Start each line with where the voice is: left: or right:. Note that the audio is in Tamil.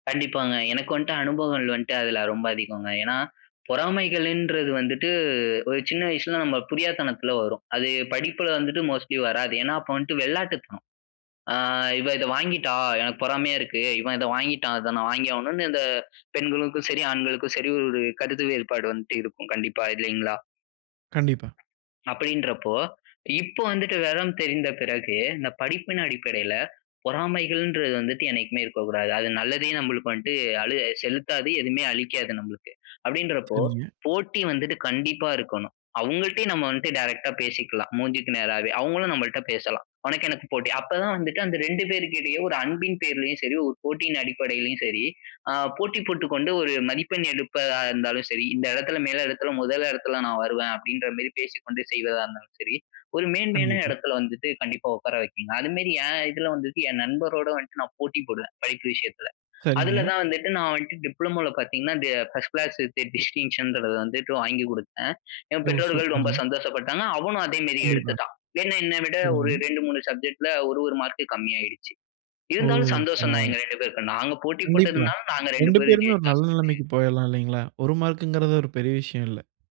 left: கண்டிப்பாங்க. எனக்கு வன்ட்டு அனுபவங்கள் வன்ட்டு அதுல ரொம்ப அதிகங்க. ஏன்னா பொறாமைகளுன்றது வந்துட்டு ஒரு சின்ன வயசுல நம்ம புரியாத்தனத்துல வரும். அது படிப்புல வந்துட்டு மோஸ்ட்லி வராது. ஏன்னா அப்போ வன்ட்டு வெளாட்டுத்தனம். அ "இவ இத வாங்கிட்டா. எனக்கு பொறாமையா இருக்கு. இவன் இத வாங்கிட்டான். அதை நான் வாங்கி ஆகணும்ன்னு," இந்த பெண்களுக்கும் சரி, ஆண்களுக்கும் சரி ஒரு கருத்து வேறுபாடு வந்துட்டு இருக்கும். கண்டிப்பா, இல்லைங்களா?
right: கண்டிப்பா.
left: அப்படீன்றப்போ, இப்போ வந்துட்டு வெவரம் தெரிந்த பிறகு, இந்த படிப்பின் அடிப்படையில பொறாமைகள்ன்றது வந்துட்டு என்னைக்குமே இருக்கக்கூடாது. அது நல்லதையே நம்பளுக்கு வன்ட்டு அளு செலுத்தாது. எதுவுமே அளிக்காது நம்பளுக்கு. அப்படீன்றப்போ,
right: சரிங்க.
left: போட்டி வந்துட்டு கண்டிப்பா இருக்கணும். அவங்கள்ட்டே நம்ம வன்ட்டு டைரக்ட்டா பேசிக்கலாம். மூஞ்சிக்கு நேராவே. அவங்களும் நம்மள்ட்ட பேசலாம். உனக்கு எனக்கு போட்டி. அப்ப தான் வந்துட்டு அந்த 2 பேருக்கிடையே ஒரு அன்பின் பெயரிலேயும் சரி, ஒரு போட்டியின் அடிப்படையிலயும் சரி, ஆ போட்டி போட்டுக்கொண்டு ஒரு மதிப்பெண் எடுப்பதா இருந்தாலும் சரி, "இந்த இடத்தில மேல இடத்தில 1 இடத்தில நான் வருவேன்." அப்படீன்ற மாரி பேசிக்கொண்டு செய்வதா இருந்தாலும் சரி, ஒரு மேன்மையான
right: கண்டிப்பா.
left: இடத்தில வந்துட்டு கண்டிப்பா உட்கார வைக்குங்க. அதுமாரி என் இதுல வந்துட்டு, என் நண்பரோடு வந்துட்டு நான் போட்டி போடுவேன், படிப்பு விஷயத்தில. அதுல
right: சரிங்க.
left: தான் வந்துட்டு நான் வன்ட்டு டிப்ளமோல பார்த்தீங்கன்னா, டி ஃபர்ஸ்ட் கிளாஸ் வித் டிஸ்டிங்ஷன்றத வந்துட்டு வாங்கிக் குடுத்தேன். என்
right: ஓ!
left: பெற்றோர்கள் ரொம்ப
right: சூப்பருங்க.
left: சந்தோஷப்பட்டாங்க. அவனும் அதே மாரி
right: கண்டிப்பா.
left: எடுத்துட்டான். என்ன என்னை விட ஒரு
right: சரிங்க.
left: 2, 3 சப்ஜெக்டில ஒரு, 1 மார்க்கு கம்மியாயிடுச்சு.
right: ஓ!
left: இருந்தாலும் சந்தோஷம் தான்
right: பரவால்ல.
left: எங்க 2 பேருக்கும். நாங்க போட்டி
right: கண்டிப்பா.
left: போட்டதுனால நாங்க 2
right: 2
left: பேரும்
right: பேருமே ஒரு நல்ல
left: ஜெயிச்சோம் சேர்ந்து.
right: நெலைமைக்கு போயறலாம் இல்லைங்களா? 1 மார்க்குங்றது ஒரு பெரிய விஷயம் இல்ல.